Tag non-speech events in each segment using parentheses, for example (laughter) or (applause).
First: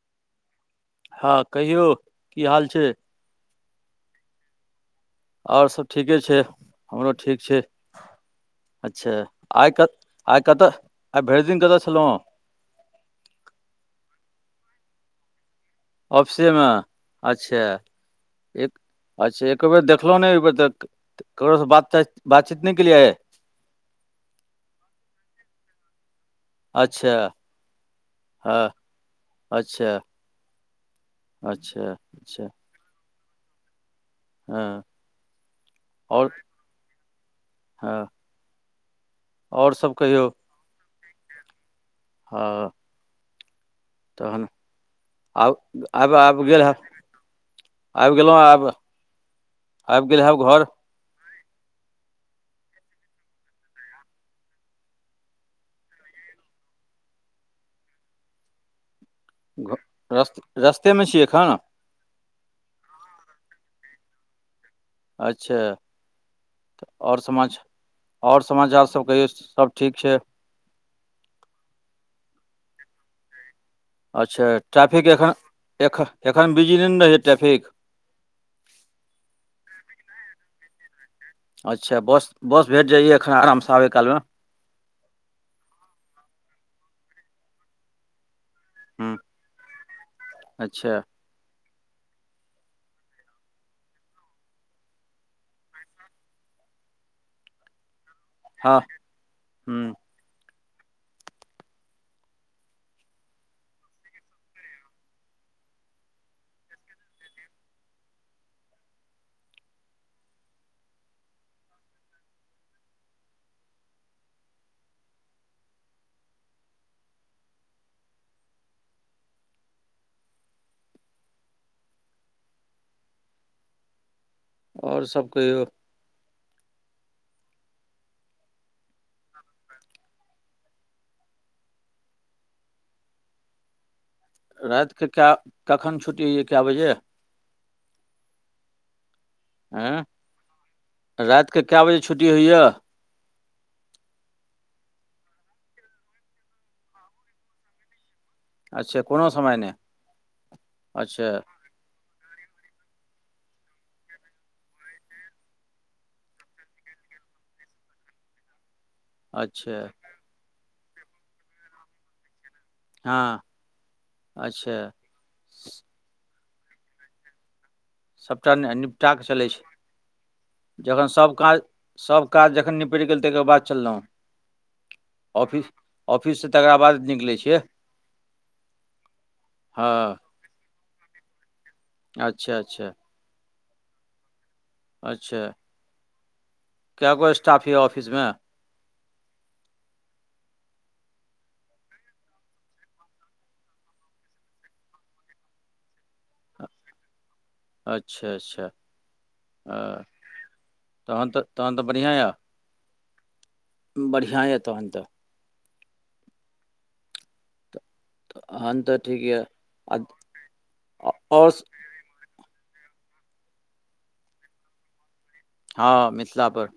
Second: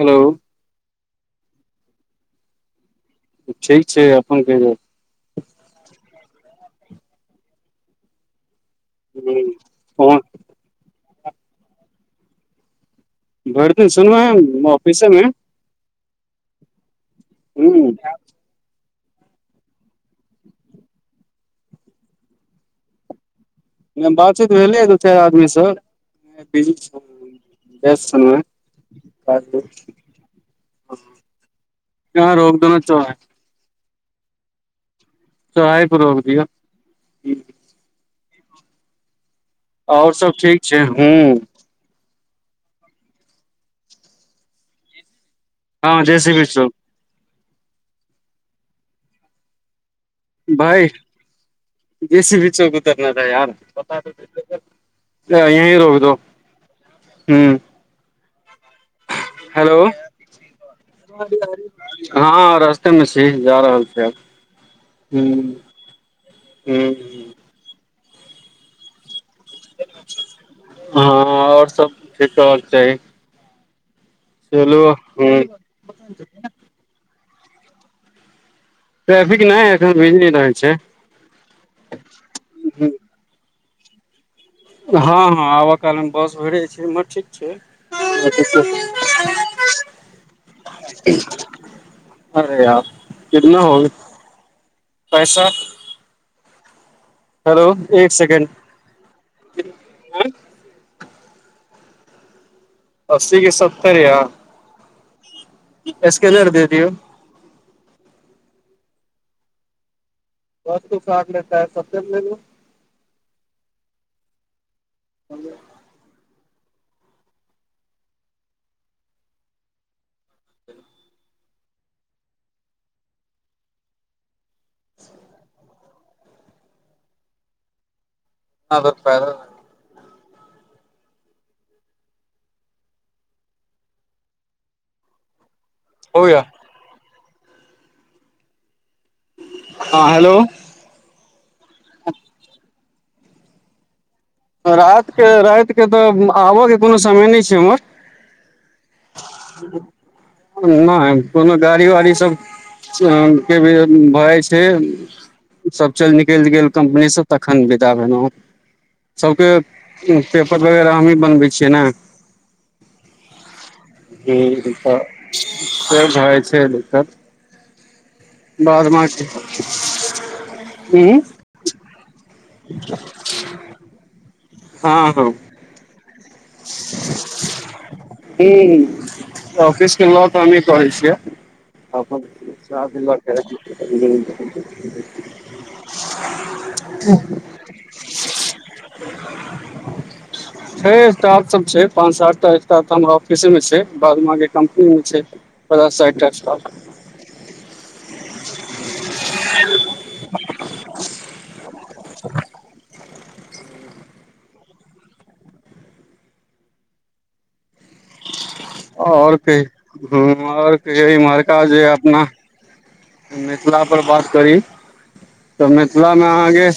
Hello हँ, कहियौ की हाल छियै। ठीक छियै, अपन कहियौ। और सब ठीके छैय हमरो ठीक छैय। अच्छा आइ कत ह आइ कतय आइ भेर दिन कत छलौउ। भरि दिन छैलों सुनवाई ऑफिसे मे ऑफिसे मे अच्छा ह एक अच्छा, एक बेर देखलहुँ ने, ओ अभी तक ककरोसँ बात-बातचीत नहि केलियै अछि। बातचीत भेलै दू-चारि आदमीसँ। बिजी अच्छा छेलो वेस्ट छेलो हँ अच्छा अच्छा यहाँ अच्छा रोक दो न चौराहे हँ चौराहापर रोकि आओर दिऔ। हँ आओर सब ठीक छै हूँ ह तहन आब हँ आब जैसे भी आबि गेल चौक हँ आबि गेलहुँ आब अभीगेलहु भाइ जेसी बीचे उतरना था यार बता देते ता यही रोक दो हूँ घ रस्त रस्तेमे छी एखन हँ रस्ते मे छी जा रहल छी आब अच्छा ह तऽ आओर ह समाचा आओर समाचार सब कहियौ सब ठीक छै हँ, आओर सब ठीक रहबाक चाही। अच्छा चलू ह ट्रैफिक एखन एखन एखन बिजली ने रहै छै ट्रैफिक ट्रैफिक नहि एखन बिजी नहि रहै छै अच्छा बस बस भेट जाईये एखन आरामसँ आबै कालमे हँ हँ आबऽ काल मे बस भेट जाय छै ठीक छै हुँ अच्छा (unintelligible) अरे यार कितना होगया पैसा हेलो एक सेकण्ड हँ हू हँ अस्सी के सत्तर या इसकेनर दे दियौ बस क साड लेताै सब ले ल आओर सब कहियौ ह द रातिके की, कखन छूटलै? गया कए बजे? आ हँ हेलो राइत के कए बजे छुट्टी होइए? रातिके रातिके तऽ आबयके कोनो समय नहि छै हमर अच्छा कोनो समय नहि नै अच्छा कोनो गाड़ी वाड़ी सब के भी भएइ जै छै। सब चलि निकलि गेल कम्पनी सऽ तखन विदा भेलहुँ। सबके अच्छा पेपर वगैरह हमही बनबै छियै ने। हूं हँ तऽ अच्छा से भ‌ऽ जै छै दिक्कत। सबटा ने बाद निपटा कऽ बाकी चलै छी। जखन हूँ सभ काज सभ काज जखन निपटि गेल तकर बाद चललहुँ। हँ- हँ। ऑफिस से तकर बाद निकलै छीयैऽ हूँ हंऽ। अच्छा, अच्छा, (inaudible) अच्छा! कैगो स्टाफ यऽ ऑफिस में? छै स्टाफ सब छै, पांच सात टा स्टाफ हमरा ऑफिसे मे छै, बाद बांकी कम्पनी में छै। पचास- सैठ टा स्टाफ। अच्छा- अच्छा ह। तहन तऽ तहन तऽ बढ़िआँ यऽ बढ़िआँ यऽ तहन तऽ। तहन तऽ ठीक और यऽ आ कहीयौ और कहीं आओर इम्हरका जे अपना मिथिला पर बात करी, तऽ हाँ, मिथिला में पर अहाँके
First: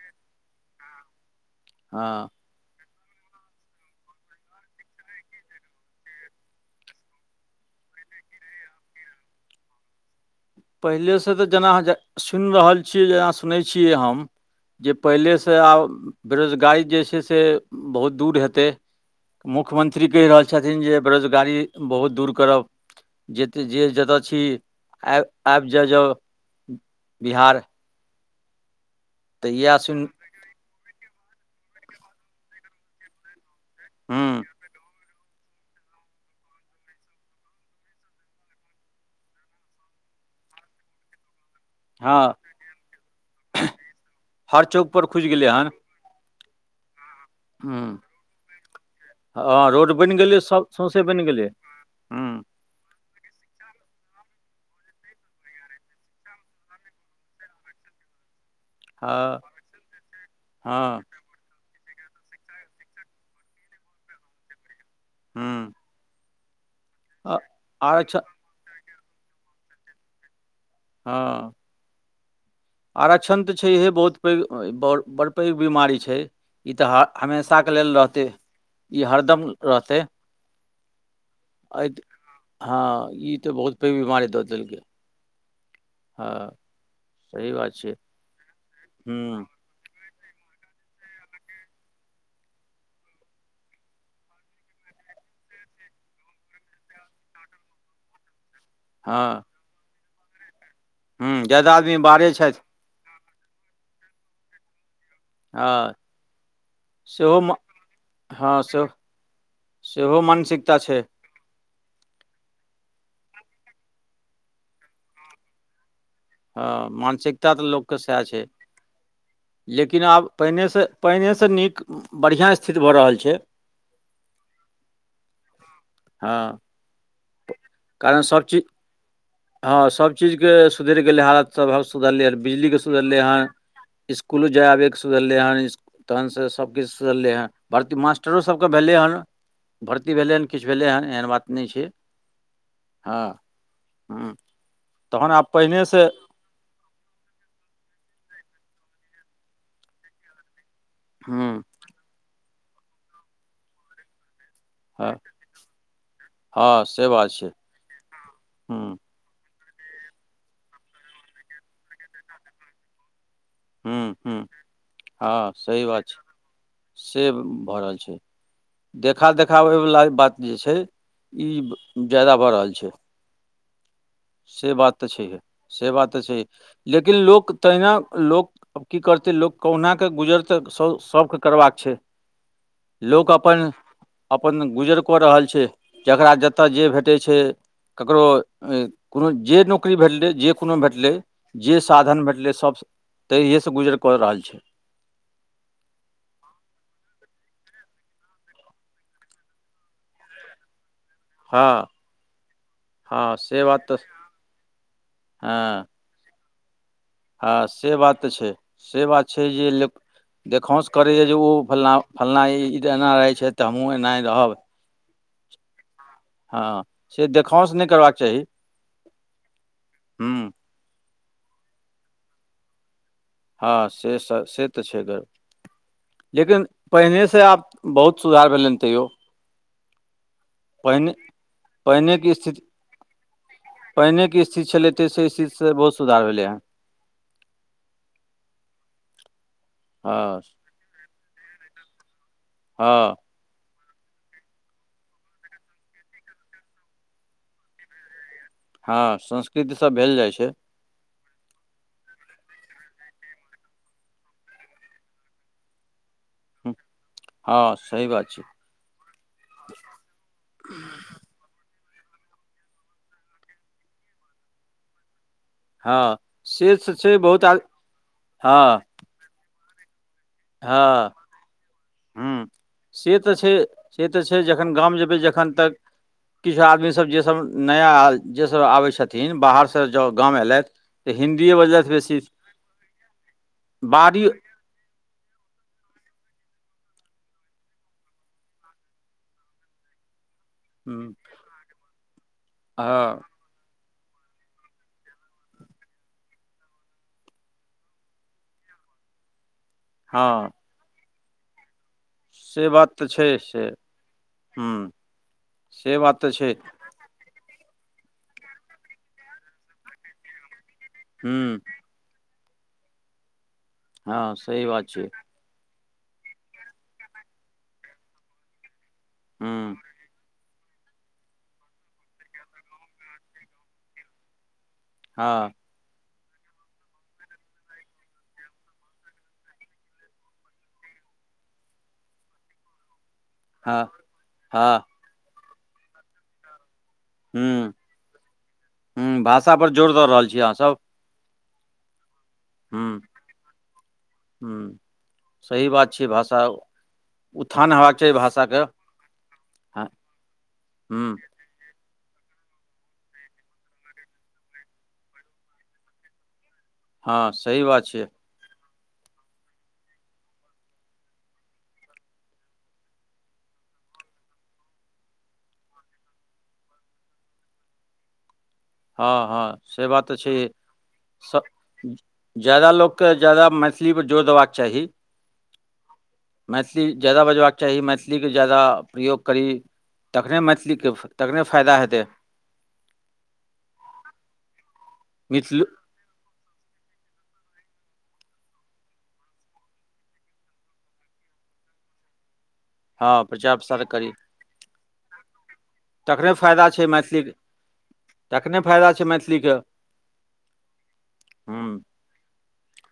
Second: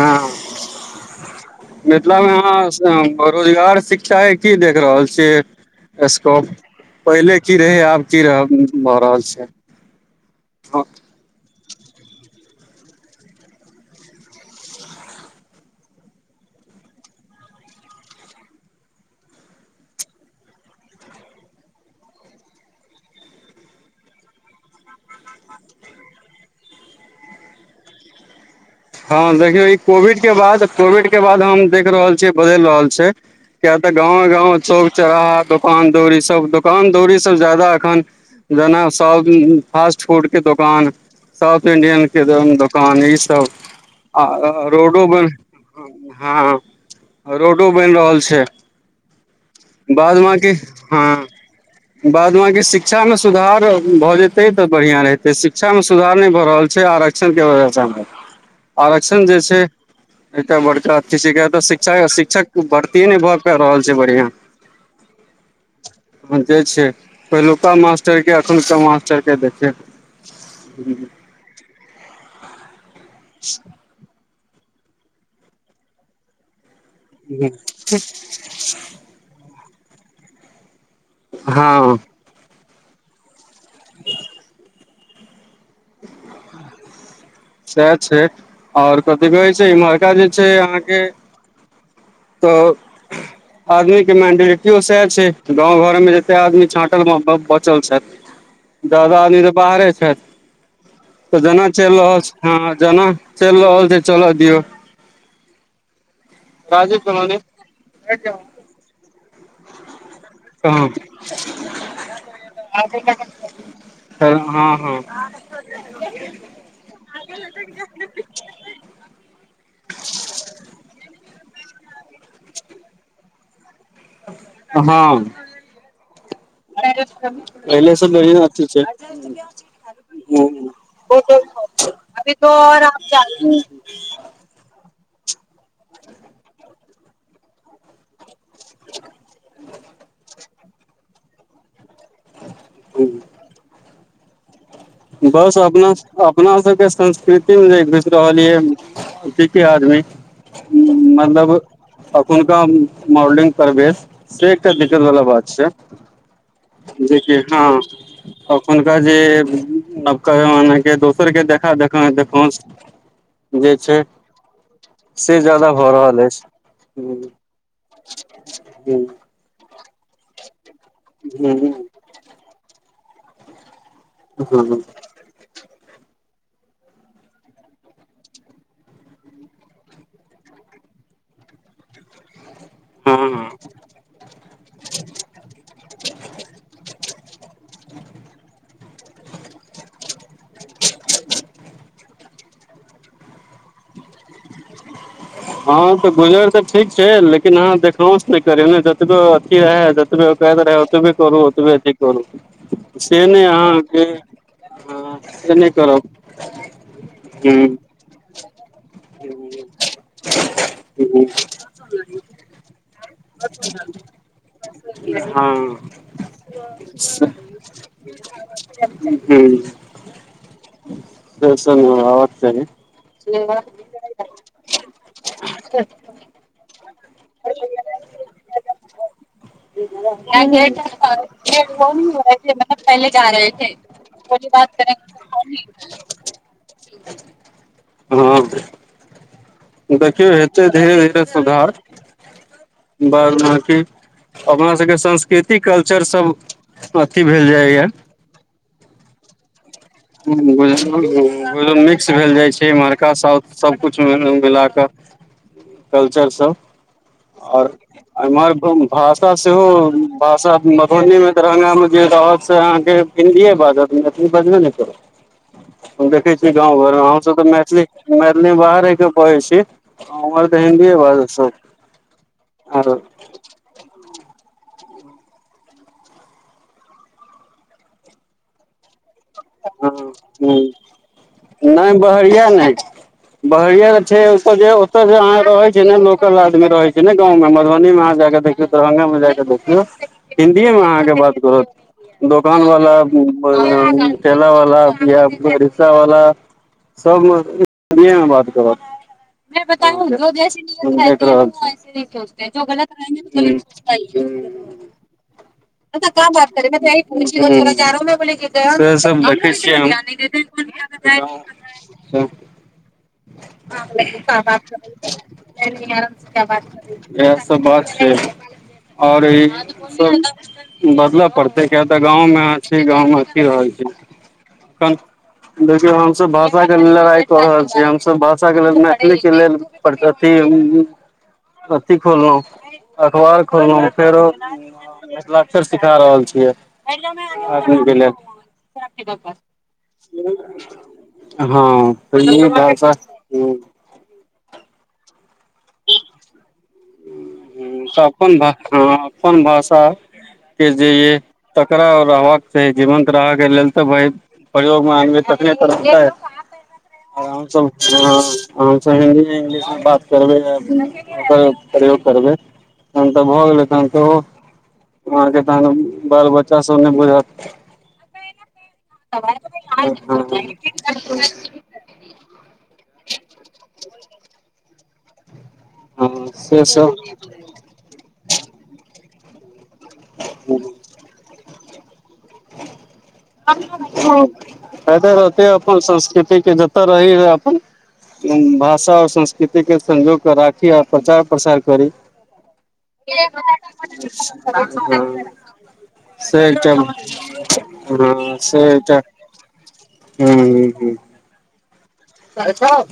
हँ मिथिला हाँ, मे आंहा बरोजगार शिक्षा के की देख रहल छियै। स्कॉप पहिले की रहै, आब की भऽ रहल छै। पहिलेसँ तऽ जेनााँ सुनि रहल छियै जेना सुनै छियै हम। जे पहिलेसँ आब बेरोजगारी जे छै, से बहुत दूर हेतै। मुख्यमन्त्री कहि रहल छथिन जे बेरोजगारी बहुत दूर करब। जेते जे जतय छी आ आबि जाइ जाउ बिहार। हँ तऽ देखियौ ई इएह सुनि कोविड के बाद कोविड के बाद हम देख रहल छियै बदलि रहल छै। किया तऽ गावे हुँ गाँव चौक चौराहा दोकान दौरी सब दोकान दौरी सब जा्यदाा एखन जेना सब फास्ट फूडके दोकान। साउथ इंडियन के हँ दोकान ई सब। आ हर चौक रोडो पर खुजि गेलै हन बनि हां रोडो बनि हुँ रहल छै। हँ रोड बनि बाद गेलै बाकी सब सौँसे हँ बनि गेलै बाद हुँ बाकी शिक्षा शिक्षा में सुधार भऽ जेतै तऽ बढ़िआँ रहहितै, शिक्षा में सुधार नहि भऽ रहल छै, आरक्षणके वजहसँ। आरक्षण जे हँ छै, एकटा बड़का हँ अथी छै शिक्षा शिक्षक भर्तीये नहि भए पाब रहल छै बढ़िियां। हूँ। जे छै पहिलुका आरक्षण मास्टर के एखुनका मास्टर के देखयो। हां। आरक्षण तऽ छै इएहे बहुत पैघ बड़ पैघ बीमारी छै ई तऽ हा हमेशा के लेल रहतै ई हरदम रहतै। हँ एत हँ ई तऽ बहुत पैघ बीमारी दऽ देलकै। हँ सही बात सैह छै, आओर कथि हुँ कहे छै, इमहरका जे छै अहाँके तऽ आदमी के मेंटलिटियो सएह छै गाँंव घर में जते आदमी छाँटल बचल छथि। ह ज्यादा आदमी तऽ बाहरे छेथ। तऽ हुँ जेना ज्यादा आदमी चलि रहल बाहरे छै छथि हँ जेना चलि रहल छै चलऽ दियौ। हँ राजीव कॉलोनी सेहोमे हँ सेहो सेहो मन (unintelligible) ह (unintelligible) हँ मानसिकता तऽ लोकके सएह छै। लेकिन आब पहीले सँ पहीलेसँ नीक बढ़िआँ स्थिति भऽ रहल छै। हँ। हँ। पहिलेसँ कारण सभ बढ़िया चीज (unintelligible) छै। हँ सभ चीजके ह सुधरि गेलै हालत सभ सुधरलै बिजलीके सुधरलै हन। स्कूल जाय आबैके सुधरलै हन। तखनसँ सभकिछु सुधलै हँ। भर्ती मास्टरोसभके भेलै हन। भर्ती भेलै हन किछु भेलै हन एहन बात नहि छै। हँ ह बस अपना अपना सबके संस्कृति मे जे घुसि रहल यै क के आदमी मतलब हँ अखुनका मॉलडिंग प्रवेश से एकटा दिक्कत हँ वाला बात छै। हँ से बात छै (unintelligible) हँ हँ अखुनका जे नबका मने के दोसर के देखा देख देखोस हुम्म हुम्म। से जादा भऽ रहल अछि। हु से हु देखाबै वला बात जे छै ई ह जादा भऽ रहल छै। से ह बात तऽ छैेहे से बात तऽ छैहे लेकिन लोक तहिना लोक आब की करतै लोक कहुना कऽ गुजर तऽ स सबके करबाक छै। हँ लोक हँ अपन अपन गुजर कऽ रहल छै जकरा जतऽ जे भेटै छै ककरो कोनो जे नौकरी भेटलै जे कोनो भेटलै जे साधन भेटलै सब तऽ इहे से गुजर कऽ रहल छै। (unintelligible) हँ तऽ गुजर तऽ ठीक छै लेकिन आहाँ देखाउस नै करियौ ने जतबो अथी रहै जोतबै ओकायत रहै ओतबे करू हँ ओतबे अथी करू से हँ नै बात अहाँके तऽ हँ से नै हँ करब हँ हूँ से बात तऽ छै से बात छै जे देखाऔंस करैए हूँ जे ओ फलाँ फल्ना ई ई एना रहै छैथ तऽ हमहूँ एनाहे रहब। हँ हँ से देखौंस नै करबाक चाही हूँ हुँ। से सब रहक चाही हँ से तऽ छै घर लेकिन पहिनेसँ आब बहुत सुधार भेलै हन तैयो। (unintelligible) पहिने पहिनेके स्थिति पहिनेके स्थिति छलै ताहि से स्थितिसँ बहुत सुधार भेलै हँ (unintelligible) हां। देखियौ हँ हेतै धीरे -धीरे सुधार हँ बाद बाकि अपना सबके संस्कृतिक कल्चर सब अथी भेल जाइए। हँ संस् कृत भेल जाइ छै मिक्स भेल जाइ छै, इमहरका साउथ सबकुछ मिला कऽ, कल्चर सब और हँ सही बात छै एमहर घ भाषा सेहो भाषा मधुबनी मे दरभंगा मे जे रहत से अहाँके हिन्दीए बाजत मैथिली बजबे ने करत हम हँ देखै छीयै से गाँव घरमे छै हमसब बहुत तऽ आद मैथिली - मैथिली हँ बाहर रहि कऽ पढ़ै छी। उम्हर तऽ हिन्दीए हँ बाजत सब हुम्म आरो से से तऽ छै, से तऽ छै, जखन गाम जेबै जखन तक किछु आदमी सब जे सब नया जे सब आबै छथि थिन बाहर सँ हँ जँ गाम हूँ एलथि तऽ हिन्दीए नहि बजलथि बेसी बहरिया नहि बहरिया छै बारी ओतैहो अहाँ रहै छै ने लोकल आदमी रहै छै ने गाँव मे मधुबनी मे अहाँ जा कऽ, देखियौ दरभंगा मे जा कऽ, देखियौ हिन्दीए मे हूँ अहाँके बात करत दोकानवला हँ (unintelligible) ठेला वाला या रिक्सा वाला सब ए मे हिंदीऐ मे बात करत मै बताउ हँ जो जैसी नियत हम देख रहल छी (unintelligible) सोचते है जो से गलत बात तऽ रहगे न छै गलत से सोचता ही है हूँ से अच्छा कहाँ तऽ बात छै करे हुम्म (unintelligible) फेर सऽ हम देखय छियै हम हूँ (unintelligible) (unintelligible) ह हँ बात सही छै (unintelligible) इएह सब बात छै और ई हूँ सब बदलऽ पड़तै किया तऽ, गाँवमे अहाँ छी, गाँवमे अथि रहल छी, तहन हँ देखियौ हमसब भाषाके लेल लड़ाई कऽ रहल छी, हमसब भाषाके लेल मैथिलीके लेल प्रगति अथी खोललहु अखबार हँ फेरो हँ मिथिलाक्षर सिखा रहल छियै, आदमीके लेल हुँ भाषा पर जोर दऽ रहल छी, अहाँ सब। हँ त ह्म - ह्म सही बात छै, भाषा उत्थान हुं हेबाक तऽ चाही अपन भा भाषाके हँ अपन हँ भाषाके जे हूँ य तकड़रा रहबाक चाही जीवंत रहय के लेल तऽ, भ परयोग मे आदमी तखने त रह तै, हँ सही बात छै हमसभ हिन्दी इंगलिश मे बात करबै, प्रयोग करबै तहन तऽ, भऽ गेलै तन त वहाँके तहन बाल बच्चा सब नहि बुझत हँ - हँ से बात तऽ छै, जादा लोकके जादा मैथिलीपर जोर देबाक चाही हँ से मैथिली सब जाद बाजबाक चाही मैथिलीके जादा प्रयोग करी तखने मैथिलीके तखने फायदा हेतै। ते हैते - हैते मिथिलो अपन संस्कृतिक के जतऽ रही रहै अपन भाषा आओर संस्कृतिके संजोग क राखी आर प्रचार प्रसार करी। हँ प्रचार प्रसार करी (unintelligible) तखने फायदा सेटा छै मैथिलीके हँ तखने फायदा सेटा ह, छै मैथिलीके ह, ह हूँ कहि छ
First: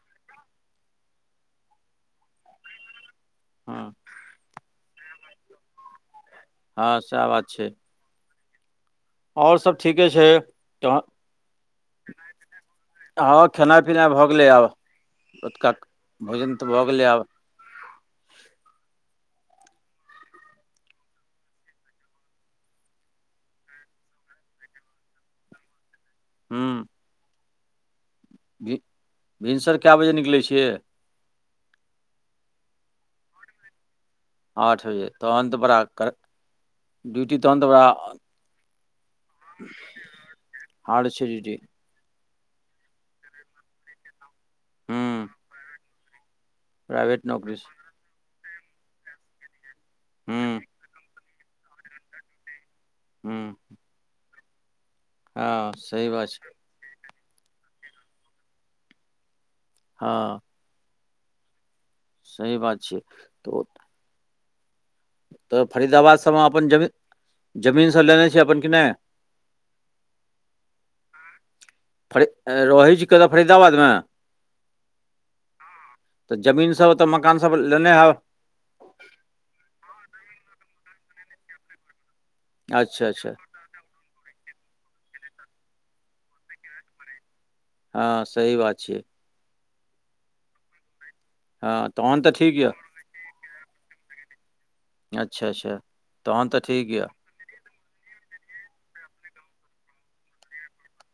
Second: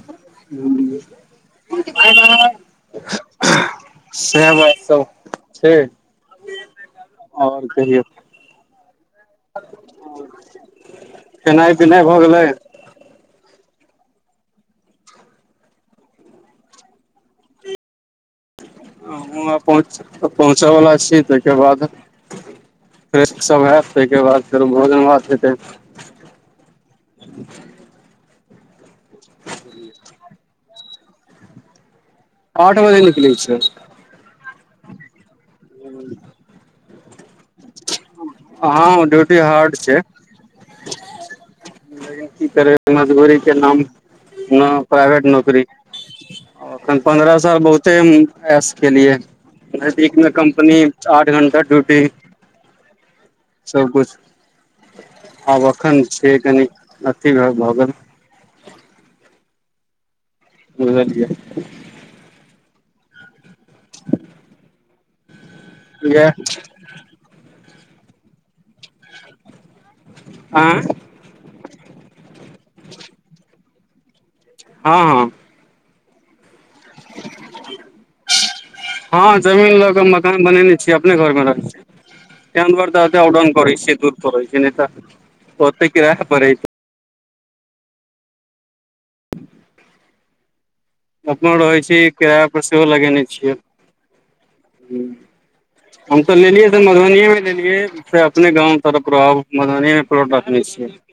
हँ (unintelligible) सेह बात सब छै। हँ, सएह बात आओर छै। कहियौ आओर सब ठीके छै, तह खेनाइ पिनाइ भऽ गेलै हँ, खेनाइ -पिनाइ भऽ गेलै आब, रोतुका भोजन तऽ भऽ गेलै आब। हम पहुँच पहुँचयवला छी, ताहिके बाद फ्रेश सब हैब, ताहिके बाद फेरो भोजन -भात हेतै। हूँ। (inaudible) भि- भिनसर कए बजे निकलै छियै? आठ बजे निकले छियै। आठ बजे तहन त बड़ा कर डूटी तहन तऽ बरा हँ ड्यूटी हार्ड छै हार्ड छै डूटी। लेकिन की करबै मजदूरी के नाम प्राइवेट हूँ नौकरी। ओखन प्राइवेट पन्द्रह नौकरी साल छै। बहुते एश केलिए। नजदिक मे हूँ कम्पनी, आठ घंटा ड्यूटी। हू। सब कछु आब अखन सही बात छै कनि, अथी भ गेल। हँ। बुझझै (unintelligible) सही बात छियै, तऽओ। तऽ फरीदाबाद इएह सभमे अपन जमीन, जमीनसभ लेने छियै अपन कि नहि? आँ। फरी, रहै छी कहतहु फरीदाबादमे? हँ- हँ। तऽ जमीन सब तऽ मकान सब लेने हैब। हँ जमीन लऽ के मकान बनेने छीयै, अपने घर मे रह छी, तं दुआरऽ अच्छा अच्छा ऑडाउ (unintelligible) पै छै दूर पै छै, नहि तऽ ओतेक क र पड़ै छै। हँ सही बात छियै। अपनो रहैत हँ छी, तहन तऽ किराय ठीक पर यऽ सेहो लगेने छियै। ह अच्छा अच्छा हम तऽ तहन लेलियै, से ठीक यऽ मधुबनीेमे लेलियै। अपने गाँव तरफ, आब मधुबनी रखने छियै।